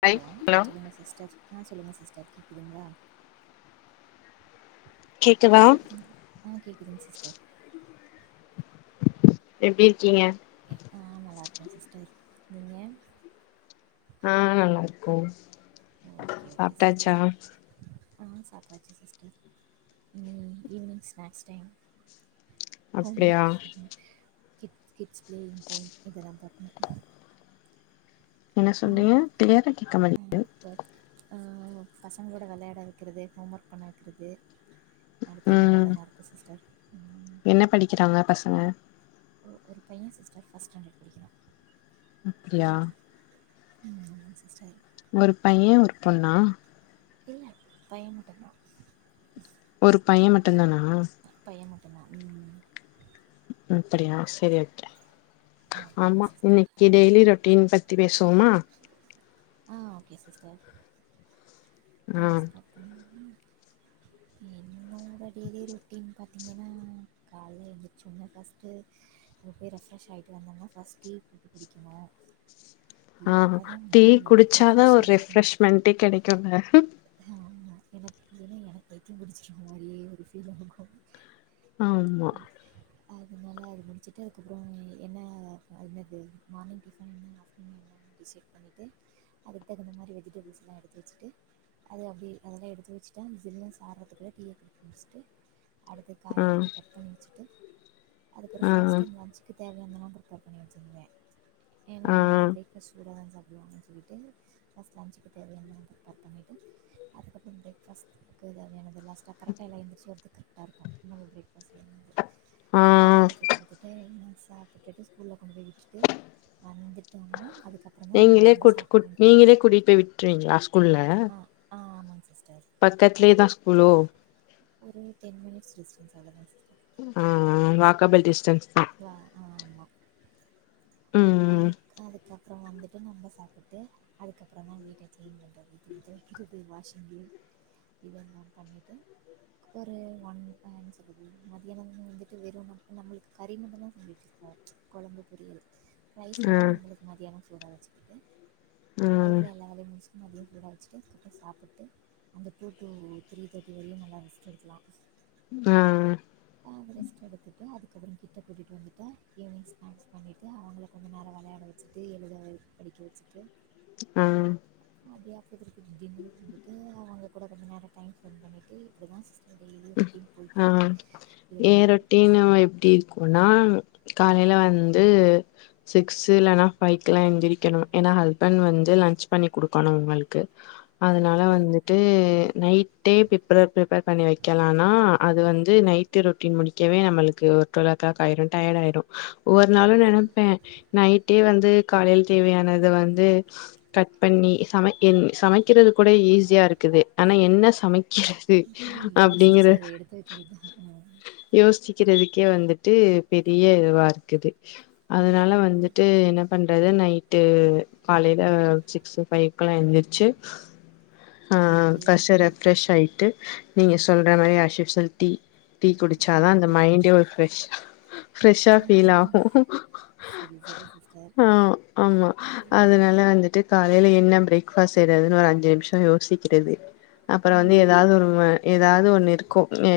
Hello சொல்லுங்க sister ஆன் சொல்லுங்க சிஸ்டர் கேக்குதுங்களா கேக்குதா கேக்குதுங்க ஆ கேக்குதுங்க சிஸ்டர் எப்டிருக்கீங்க ஆ நல்லாருக்கேன் சிஸ்டர் நீங்க ஆ நல்லா இருக்கோம் ஓகே ஓகே சாப்ட்டாச்சா சிஸ்டர் ஆ சாப்ட்டாச்சு சிஸ்டர் நீ ஈவினிங் ஸ்நாக்ஸ் டைம் ஹோம் அப்டியா work kid kids playing time இதெல்லாம் பத்தணும் என்ன சொல்றீங்க கிளியரா கேட்க மாடி இப்ப ஆ பசங்களோட விளையாட வைக்கிறது ஹோம் ஒர்க் பண்ண வைக்கிறது அடுத்து இந்த வேலை ம் தா இருக்கு சிஸ்டர் ம் என்ன படிக்கிறாங்க பசங்க ஒரு பையன் சி்ஸ்டர் பஸ்ட் ஸ்டாண்டர்ட் படிக்கிறா அப்டியா ஆமா சிஸ்டர் ஒரு பையன் ஒரு பொண்ணா இல்ல பையன் மட்டுதான் ஒரு பையன் மட்டும்தானா பையன் மட்டுதான் ம அப்டியா சேரி ஓகே ஓகேங்க ஆமா சிஸ்டர் இன்னிக்கே டெய்லி ரொட்டீன் பத்தி பேசுவோமா ஆ ஓகே சிஸ்டர் ஆ ஸ்டாட்‌ பண்ணிருவோமா என்னோட டெய்லி ரொட்டின் பா பார்த்திங்கன்னா கால்லே எந்திருச்சனுடனே பஸ்ட்டு அங்க போய் ரெப்ரஷ் ஆகிட்டு வந்தம்னா பஸ்டு டீ போட்டு குடிக்கோணும் டீ ஆ அப்போ தான் மைண்டு எனக்கு ரெப்ரெஷ் ஆய்டுச்சு மண் டீ கெடைக்கும்ங்க ஆமா எனக் இல்லனா பைத்திய புடிச்ச மாரியே ஒரு பீல் ஆகு ஆமா அதனால அது முடிச்சிட்டு அதுக்கப்பறோ என்ன அனது மார்னிங் டிபன் என்ன ஆப்டர்நூன் என்ன டிசைட் பண்ணிட்டு அதுக்கு தகுந்த மாரி வெஜிடபிள்ஸ்லாம் எடுத்து வச்சிட்டு அது அப்டி அதெல்லாம் எடுத்து வச்சிட்டு சில்நெஸ் ஆறதுக்குள்ள டீயை குடிச்சு முடிச்சிட்டு அடுத்து ஆ காய எல்லாத்தையும் கட் பண்ணி வச்சுட்டு அதுக்கொரு ஃபர்ஸ்ட் இந்த ஆ லன்ஞ்சு க்கு தேவையானதலா பிரிப்பேர் பண்ணி வச்சிருவே ஏன்னா ஆ இப்ப சூடா வந்து சாப்டுவாங்கன்னு சொல்லிட்டு ஃபர்ஸ்ட் லன்சுக்கு தேவையானதலாம் பிரிப்பேர் பண்ணிட்டு அதுக்கப்பறம் பிரேக் ஃபாஸ்டுக்கு தேவையானதெல்லாம் பத்தரைக்கா எல்லா எழுந்திருச்சு வரதுக்கு கரெக்டா இருக்கும் நோவே பஸ்லேந்து அத ஆ எடுத்து குடுத்துட்டு எல்லா சாப்டுக்கிட்டு கூல்ல கொண்டு போய் விட்டுட்டு வந்துட்டாங்ளா அதுக்கப்றந்தா நம்ப சாப்புடணு வே கூட்டிட் பே விட் ட்ருவவீங்ளா ஸ்கூல்ல ஆ ஆமாங் சிஸ்டர் பக்கத்ல தா ஸ்கூலோ ஒரு டென் மினிட்ஸ் டிஸ்டன்ஸ் அவ்ளோ தா சிஸ்டர் அ அ வாக்கபுல் டிஸ்டன்ஸ் தா வ ஆமா ம் அது அதுக்கப்பற வந்துட்டு நம்ப சாப்புட்டு அதுக்கப்பற தா வீட்ட க்ளீன் பண்டு அப்டி துணி தொவக்கிறது வாஷிங்லே இதல்லா பண்ணிட்டு ஒரு ஒன் ப என்ன சொல்றது மதியானமு வந்துட்டு வெறு முட் நம்மளுக்கு கறி மட்டுதாசொல்லிட்ச் ஓக்கி கொழம்பு பொரியல் ரைஸ் ம் மட்டு நம்பளுக்கு மதியான சூடா வச்சுக்கிட்டு ஆ அதுக்குள்ள எல்லா வேலையு முடிச் மதிய சூடா வச்சுட்டு அதுக்கப்ப சாப்புட்டு அந்த டூ டூ த்ரீ தேர்ட்டி வரையு நல்லா ரெஸ்ட் எடுக்லா அ அ அ அவ ரெஸ்ட் எடுத்துட்டு அதுக்கப்பற கிட்ட கூட்டிட்டு வந்துட்டா ஈவினிங் ஸ்நேக்ஸ் பண்ணிட்டு அவங்ள கொஞ்ச நேர வெளையாட வெச்சிட்டு எழுதவே படிக்க வெச்சுட்டு அ அப்டியா [unintelligible] டின்னர் சிஞ்சிட்டு அவங்க கூட கொஞ்ச நேர டைம் ஸ்பெண்ட் பண்ணிட்டு இப்டி தா சீஸ்ட் டெய்லியு ரொட்டீண் ஆ போயிட்ருக்கு இதுல வேறெது புதுசா கொனா காலைல வந்து சிக்ஸ் இல்லன்னா ஃபைவ்க்கலா எந்துரிக்கணு ஏன்னா ஹஸ்பண்ட் வந்து லஞ்ச் பண்ணி குடுக்கணு உங்களுக்கு அதனால ஓகே வந்துட்டு நைட்டே பிப்பர பிப்பேர் பண்ணி வக் கெலானா அது வந்து நைட்டு ரொட்டீன் முடிக்கவே நம்மளுக்கு ஒரு டுவல் ஓ க்ளாக் ஆயிரு டயர்ட் ஆயிரு ஒவ்வொரு நாளு சரி சரி நெனப்பே நைட்டே வந்து காலைல் தேவயானது வந்து கட் பண்ணி சமக்கின் சமக்கிறது கூட ஈஸியா இருக்குது ஆனா என்ன சமக்கிறத் து யோசிச்சு அத எடுத்து வக்கிறத்தா யோஸ்சிக்கிறதுக்கே வந்துட்டு பெரிய இதுவா இருக்குது ம் அதனால ம் ம் வந்துட் டு என்ன பண்ணுறது நைட்டு காலைல சிக்ஸு ஃபைக்குலா எந்துர்ச்சு ஆ ஓகே கஷர ஃ‌ப்ரெஸ்‌ ஆயிட்டு நீங்க சொல்ற மாரி ஆஷ்யூஷல் டீ டீ குடிச்சாதா அந்த மைண்டே ஒரு ஃப்ரெஷ் ஃப்ரெஷ்ஷா ஃபீல் ஆகு ஓகே சரி சரி சிஸ்டர் ஆ ஆமா அதனால வந்துட்டு காலைல என்ன பிரேக்ஃபாஸ்ட் செய்றதுன்னு ஒரு அஞ்சு நிம்ஷோ யோசிக்கிறது அப்பற வந்து ம் ஏதாவ்து ஒரு ம ஏதாவ்து ஒன்னு இருக்கு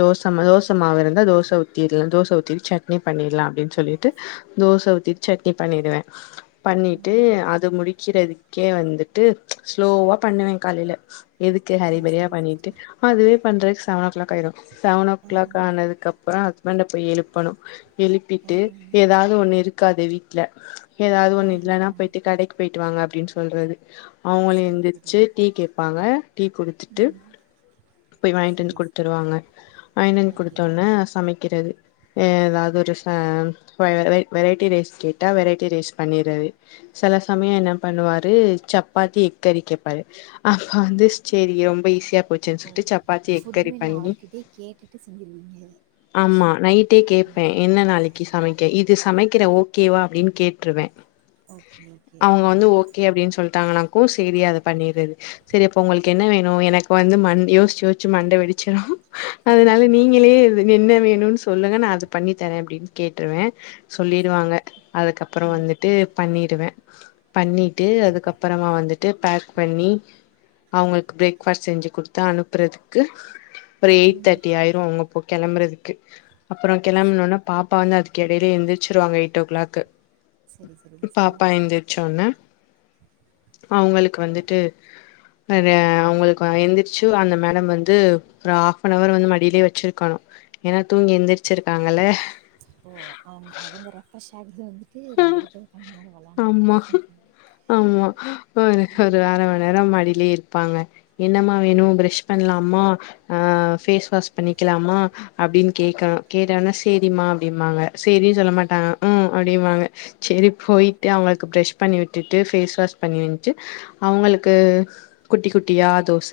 தோசம தோச மாவு இருந்தா தோச ஊத்திரல தோச ஊத்திட்டு சட் னி பண்ணிட்லா அப்டின் சொல்லிட்டு தோச ஊத்திட்டு சட்னி பண்ணிடுவே பண்ணிட்டு ம் அது முடிக்கிறதுக்கே வந்துட்டு ஸ்லோவா பண்ணுவே காலைல எதுக்கு ஹரி சரி ஃபரியா சரி பண்ணிட்டு சிஸ்டர் அதுவே பண்றதுக் சவன் ஓ க்ளாக் ஆயிரு சவன் ஓ க்ளாக் ஆஹஹ ஆனது அப்பறோ ஹஸ்பண்ட போய் எழுப்பணு எழுப்பிட்டு ஆஹஹ ஏதாவ்து ஒன்னு இருக்காது வீட்ல ஏதாவ்து ஒன்னு இல்லனா ஆஹஹ பொய்டு கடைக் பெய்ட்டு வாங்க அப்டின் சொல்றது அவுங்களு சரி சரி எந்துர்ச்சு டீ கேபாங்க டீ குடுத்துட்டு ம் போய் வாங்கிட்டு வந்து சரி ச குடுத்துருவாங்க வாயினந்து ஓகே குடுத்தோனே சமைக்கிறது ஏதாவது ஒரு வெரைட்டி ரைஸ் கேட்டா வெரைட்டி ரைஸ் பண்ணிறது செல சமய என்ன பண்ணுவாரு சப்பாத்தி எக்கரி கேப்பாரு அப்ப வந்து செரி ரொம்ப ஈஸியா போச் ஓ புட்மெனு அவர்கிட்டே கேட்டுட்டு செஞ்சிருவீங்க ஆமா நைட்டே கேட்பேன் என்ன நாளைக் கி சமைக்க இது சமைக்கிற ஓகேவா அப்டின்னு கேட்ருவே ஓகே ஓகே அவ்ங்க வந்து ம் ஓகே அப்டின் சொல்ட்டாங்கனா சேரி அத பண்ணிரது செரிப்போ உங்களுக்கு என்ன வேணு எனக்கு வந்து யோஸ்சூ யோஸ்சூ மண்ட வெடிச்சிடு அதனால நீங்களே இது என்ன வேணுன் சொல்லுங்க நா அத பண்ணி தரே அப்டின் கேட்டுருவே சரி சொல்லிருவாங்க அதுக்கப்புற ம் வந்துட்டு பண்ணிருவே பண்ணிட்டு அதுக்கப்புறமா வந்துட்டு பேக் பண்ணி அவ்ங்களுக்கு பிரேக் பாஸ்ட் செஞ்சு குடுத்து அனுப்புறதுக்கு ஒரு எயிட் ம் தேர்ட்டி ஆயிரு அங்க போ கெளம்புறதுக்கு அப்புறோ கெளம்பனோனா பாப்பா வந்து அதுக்கு எடையிலே எந்திரச்சிருவாங்க எயிட் ஓ கிளாக்கு சரி சரி சிஸ்டர் பாப்பா எந்திர்ச்சொன்னே அவ்ங்களுக்கு வந்துட்டு அத அவங்களுக்கு எந்திர்ச் சு அந்த மேடம் வந்து ஒரு ஹாப்நவர் வந்து மடியிலயே வெச்சிருக்கணு ஏனா தூங்கி எந்திரிச்சிருக்காங்கல ஓ அவ்ங் அவங்க ரெஃப்ரெஷ் ஆகறது வந்துட்டு நம்மகிட்ட கொஞ்ச நேரம் வெளையாண்டாதா ஆமா ஆமா ஒரு ஒரு அர மணி நேரம் மடியிலயே இருப்பாங்க என்னமா வேணு பரஷ் பண்ணலாமா அ பேஸ் வாஷ் பண்ணிக்கலாமா அப்டின்னு கேக்கணு கேட்டோனா சேரிம்மா அப்டிம்பாங்க சேரின்னு சொல்ல மாட்டாங்க ம் அப்டிம்பாங்க செரி போயிட்டு அவங்களுக்கு ப்ரஷ் பண்ணி விட்டுட்டு பேஸ் வாஷ் பண்ணிவந்துட்டு அவங்களுக்கு குட்டி குட்டியா தோச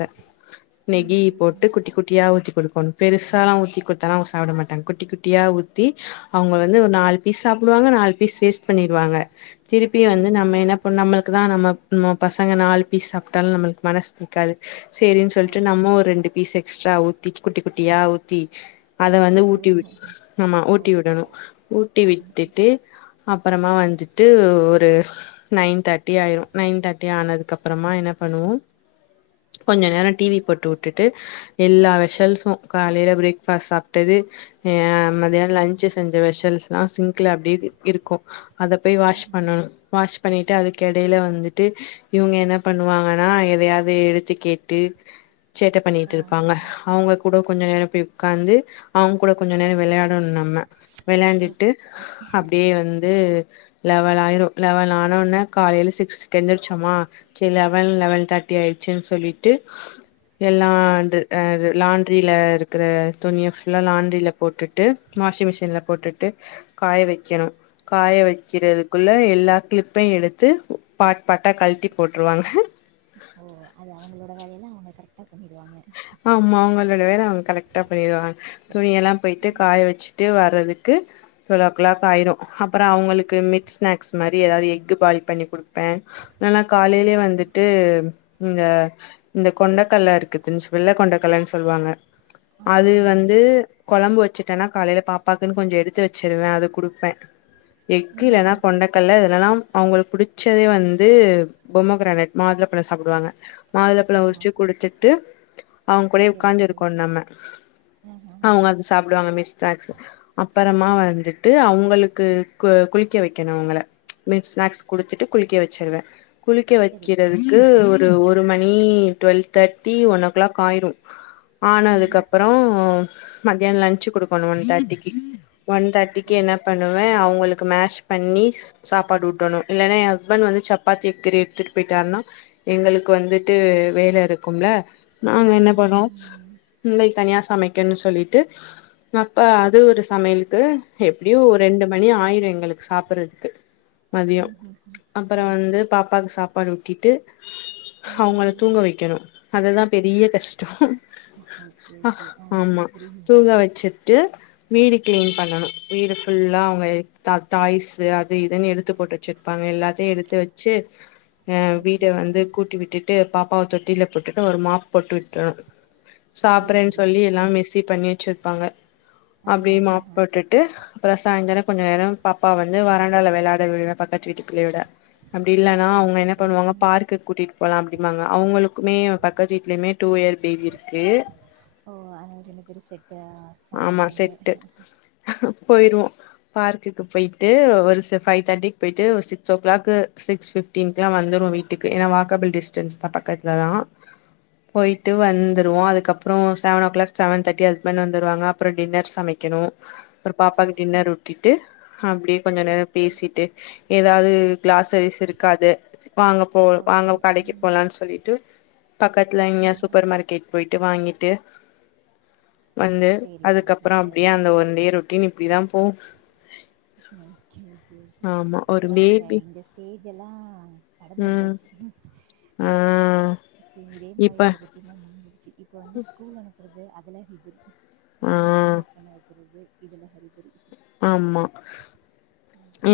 நெகி ம் போட்டு ம் குட்டி குட்டியா ஊத்தி குடுக்கோணு பெருசாலல்லா ஊத்தி குடுத்தால அவங்க சாப்பிட மாட்டாங்க குட்டி குட்டி யா ஊத்தி அவங்க வந்து ஒரு நாலு பீஸ் சாப்புடுவாங்க நாலு பீஸ் வேஸ்ட் பண்ணிருவாங்க திருப்பி ம் வந்து ம் நம்ம ம் என்ன பண்ண நம்மளுக்கு தா நம்ம நம்ம பசங்க நாலு பீஸ் சாப்ட்டாலு நம்மளுக்கு மனசு கேக்காது செரின்னு சொல்ட்டு ஆஹ நம்ம ஒரு ரெண்டு பீஸ் எக்ஸ்ட்ரா ஊத்தி குட்டி குட்டியா ஊத்தி அத வந்து ஊட்டி விட் ஆமா ஊட்டி விடணு ஓகே ஊட்டி ம் விட்டுட்டு அப்பறமா வந்துட்டு ஒரு நைன் தேர்ட்டி ஆயிரு நைன் தேர்ட்டி ஆனதுக்கு அப்புறமா என்ன பண்ணுவோ கொஞ்ச நேரோ டிவி போட்டு வுட்டுட்டு எல்லா வெஷல்சு காலையில பிரேக்பாஸ்ட் சாப்ட்டது ஹ் மத்தியான லன்சு செஞ்ச வெஷல்ஸ்லா சிங்க்ல அப்டியே இருக்கு அத போய் ம் வாஷ் ம் பண்ணணு வாஷ் பண்ணிட்டு அதுக்கு எடையில வந்துட்டு இவங்க என்ன பண்ணுவாங்கன்னா எதையாவது எடுத்து கேட்டு சேட்ட பண்ணிட்டு ஆ இருப்பாங்க அவங்க கூட கொஞ்ச நேரோ போய் உக்காந்து அவங்க கூட கொஞ்ச நேரோ வெளையாடணும் நம்ம ஓகே. வெளையாண்டுட்டு அப்டியே வந்து லெவன் ஆயிரோ லெவன் ஆனோன்னே காலைல சிக்ஸக்கு எந்திரச்சோமா செரி லெவன் லெவன் தேர்ட்டி ஆயிடுச்சுன்னு சொல்லிட்டு எல்லா லாண்ட்ரியில இருக்கிற துணிய புல்லா லாண்டரியில போட்டுட்டு வாஷிங் மிஷின்ல போட்டுட்டு காய வெக்கணு காய வைக்கிறதுக் க்குள்ள எல்லா கிளிப்பையும் எடுத்து பாட் பாட்டா கழட்டி போட்ருவாங்க ஓ அது அவங்களோட வேலையெல்லாம் அவங்க கரெக்டாக பண்ணிவிடுவாங்க ஆம்மா அவங்களோட வேல அவங்க கரெக்ட்டா பண்ணிருவாங்க துணியலாம் போயிட்டு காய வெச்சுட்டு வறதுக்கு டுவெல்வ ஓ கிளாக் ஆயிரும் அப்புறோம் அவுங்களுக்கு மிக்ஸ் ஸ்நாக்ஸ் மாரி ஏதாவது எஃகு பாயில் பண்ணி குடுப்பன் நல்லா காலையிலயே ஓகே வந்துட்டு இந்த இந்த கொண்டக்கல்ல இருக்குதுன்னு சொ வெள்ள கொண்டக்கல்லன்னு சொல்லுவாங்க ஆ அது ஆமாம் ஆமாம் வந்து சிஸ்டர் கொழம்பு வச்சுட்டேன்னா காலையில பாப்பாக்குன்னு கொஞ்ஜோ எடுத்து வச்சிருவேன் அது குடுப்பேன் எஃக்கு ம் இல்லன்னா ம் சரி கொண்டைக்கல்ல சரி இதுலல்லாம் அவுங்ளுக்கு பிடிச்சதே வந்து பொம்மகிரானேட் மாதுள பழம் சாப்பிடுவாங்க ஆ மாதுளப்பழம் ஆ உரிச்சு ஆ. குடித்துட்டு அவங்க கூடயே சரி சரி உட்காஞ்சிருக்கோணும் நம்ம ஆ ஆ ஆ அவுங்க ஆ. அது சாப்பிடுவாங்க பிக்ஸ் ஸ்நக்ஸ் அப்பறமா வந்துட்டு அவுங்களுக்கு கு குளிக்க வைக்கணும் அவுங்கள மீக்ஸ் ஸ்நாக்ஸ் குடுத்துட்டு குளிக்க வச்சிருவேன் குளிக்க சரி சரி வெக்கிறதுக்கு சிஸ்டர் ஒரு ஒரு மணி டுவெல் தேர்ட்டி உனக்கு பிளாக்காயிரும் ம் ம் ம் ஆனாதுக்கப்புறோம் மதியானம் லன்ச் குடுக்கணும் ஒன் தேட்டிக்கு ஒன் தேட்டிக்கு என்ன ஓகே பண்ணுவேன் அவுங்களு மேஷ் பண்ணி சாப்பாடு ஊட்டணும் இல்லன்னா என் ஹஸ்பண்ட் வந்து சப்பாத்தி கிரே எடுத்துட்டு போயிட்டாருன்னா எங்களுக்கு வந்துட்டு வேல இருக்கும்ல நாங்க என்ன ஆமாம் பண்ணோம் ம் ம், இள்ளை தனியா சமைக்கும்னு சொல்லிட்டு அப்ப அது ஒரு சமையலுக்கு எப்டியோ ஒரு ரெண்டு மணி ஆயிரும் எங்களுக்கு சாப்புறதுக்கு மதியோம் ம், ம். அப்புறோம் சரி வந்து சரி சிஸ்டர் பாப்பாக்கு சாப் நாடு ஊட்டிட்டு ம் ம், அவுங்கள ம். தூங்க வெக்கணும் அது தான் பெரிய கஷ்டோம் ஓகே அ ஓகே ஆ ஆமா புரியுது தூங்க வெச்சுட்டு வீடு கிளீன் ம் பண்ணணும் வீடு ஃபுல்லா அவுங்க டதாய்ஸ்ஸு அது இதுன்னு எடுத்து போட்டு வெச்சுருப்பாங்க எல்லாத்தயும் எடுத்து வெச்சு [inaudible] அ ஓகே வீட வந்து சிஸ்டர் கூட்டி விட்டுட்டு பாப்பாவ தொட்டியில போட்டுட்டு ஒரு மாப் போட்டு விட்ருவன் சரி சாப்புறன்னு சரிங்க சொல்லி எல்லா சிஸ்டர் மெஸி பண்ணி வெச்சிருப்பாங்க ஆ அப்டி ஆ ஆ மாப் ஆ பொட் விட்டு அப்புறோம் சாய்தரோம் கொஞ்ஜோ நேரம் பாப்பா வந்து வறண்டால விளையாட விடுவேன் பக்கத்து வீட்டு பிள்ளையோட அப்டி சரி, இல்லன்னா சரிங்க அவுங்க என்ன சிஸ்டர். பண்ணுவாங்க ம். பார்க்க்கு கூட்டிட்டு போலாம் அப்டிம்பாங்க அவுங்களுக்குமே பக்கத்து வீட்டு லயுமே டூ இயர் பேபி இருக்கு ஓ அவங்க ரெண்டு பேரும் செட்டு பார்ம் ஆய்ட்டாங்க போயிருவோம் பார்க்கக்கு போயிட்டு ஒரு ஃபைவ் தேர்டிக்கு போயி்ட்டு சிக்ஸ் ஓ கிளாக் சிக்ஸ் அப்டித்தான் வந்துருவோம் வீட்டுக்கு ஏன்னா வாக்கபிள் டிஸ்டன்ஸ் தான் பக்கத்துல தான் போயிட்டு வந்துருவோம் அதுக்கப்புறோம் seven o'clock seven thirty அந்த மாரிதான் தருவாங்க அப்புறோம் டின்னர் சமைக்கணும் அ பாப்பாக்கு டின்னர் ஊட்டி ட்டு அப்டியே கொஞ்ச நேரம் ஓகே, பேசிட்டு ஏதாது கிளாசரிஸ் இருக்காது வாங்க போவோ ஓகே. வாங்க கடைக்கு ம். போலாம்னு சொல்லிட்டு பக்கத்துல இங்யா ஆஹா. சூப்பர் மார்க்கெட் போய்ட்டு வாங்கிட்டு வந்து சரி, சரி அதுக்கப்புறம் சிஸ்டர். அப்டியே அந்த ம். ஒனா டே ரொட்டீன் இப்டி தான் போவும் ஓகே ஓகே ஓகே ஆமா ஒரு இதெல்லாம் நாங்க பேபி இந்த ஸ்டேஜ்யெல்லா கடந்து ம் வந்தாச்சு ஆ ஓகே ஓகே சரி இதே இப்ப மாரி ஒரு இதல்லாம் முடிஞ்சருச்சு இப்ப வந்து ஸ்கூல் அனுப்புறது அதுலாம் [inaudible] ஆ வந்தா ஹோம் ஒர்க் பண்ண வைக்கிறது இதுல ஹரிபறி ஆமா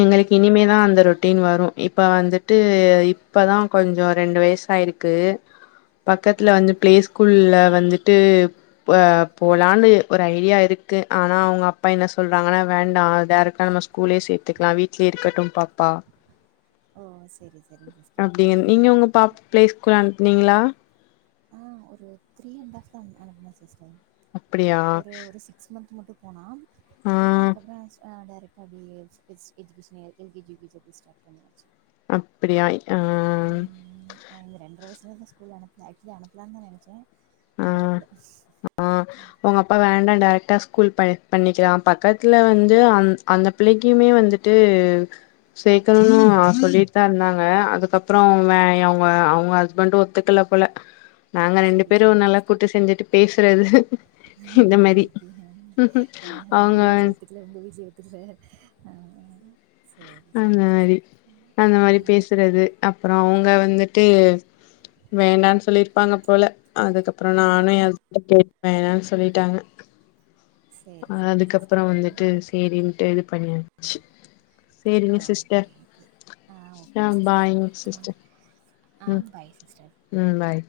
எங்களுக்கு இனிமேதான் ஓகே. அந்த ரொட்டீன் வரும் இப்ப வந்துட்டு இப்பதா கொஞ்சோ ரெண்டு வயசாயிருக்கு பக்கத்துல ம். வந்து பிளே ஸ்கூல்ல வந்துட்டு போலானு ஒரு ஐடியா இருக்கு ஆனா அவங்க அப்பா என்ன சொல்றாங்கனா வேண்டா டேரக்டா நம்ம ஸ்கூலே சேத்துக்கலா வீட்லயே இருக்கட்டு பாப்பா ஓ சேரி சேரிங் சிஸ்டர் அப்டின்னு உம் நீங்க உங்க பாப் பிளே ஸ்கூல் அனுப்னீங்களா ஒரு த்ரீ அண்ட்ப் தா அனுப்னே சிஸ்டர் அப்டியா ஒரு சிக் சிகஸ் மந்த் முட்டு போனா ஆ போயிட்டு அதுக்கப்றோ டைரக்ட் அப்டியே [unintelligible] ஸ்டார்ட் பண்யாச்சு அப்டியா ஆ ம் ம் இந்த ரெண்டர வயசுலேருந்து ஸ்கூல் அனுப்பல ஆக்சுவலா அனுப்லானு தா நெனச்சே ஆ ஆனா அனுப்பல ஆ உங்க அப்பா வேண்டா டேரக்டா ஸ்கூல் பண்ணிக்கலா பக்கத்துல வந்து அ அந்த பிள்ளைக்குமே வந்துட்டு சேர்க்கணுனு சொல்லிட்டு இருந்தாங்க அதுக்கப்றோ வே அவுங்க அவங்க அவங்க ஹஸ்பண்டு ஒத்துக்கல போல நாங்க ரெண்டு சேரி பேரு சேரி நல்லா சிஸ்டர் கூட்டி செஞ்சுட்டு பேசுறது இந்த ஓகே மாரி ஓகே ஹ ஆ எங்க அவங்க விசயத்து இல்ல உங்க வீட்லயு ஒத்துகல சேரி அந்த சரிங்க சிஸ்டர் பாய் அப்றோ அவங்க வந்துட்டு வேண்டானு சொல்லிருப்பாங்க போல அதுக்கப்றோ ம் நானு ஏ ம் ஹஸ்பன்ட கேட்டு வேணானு சொல்லிட்டாங்க சேரி சேரிங்க அதுக்கப்றோ சிஸ்டர் வந்துட்டு ம் சேரின்ட்டு இது பண்ணியாச்சு ஓகே ஓகே ஆ ஆ ஓகேங்க சிஸ்டர் பாய்ங்க சிஸ்டர் ஆ ம் பாய் சிஸ்டர் ம் பாய்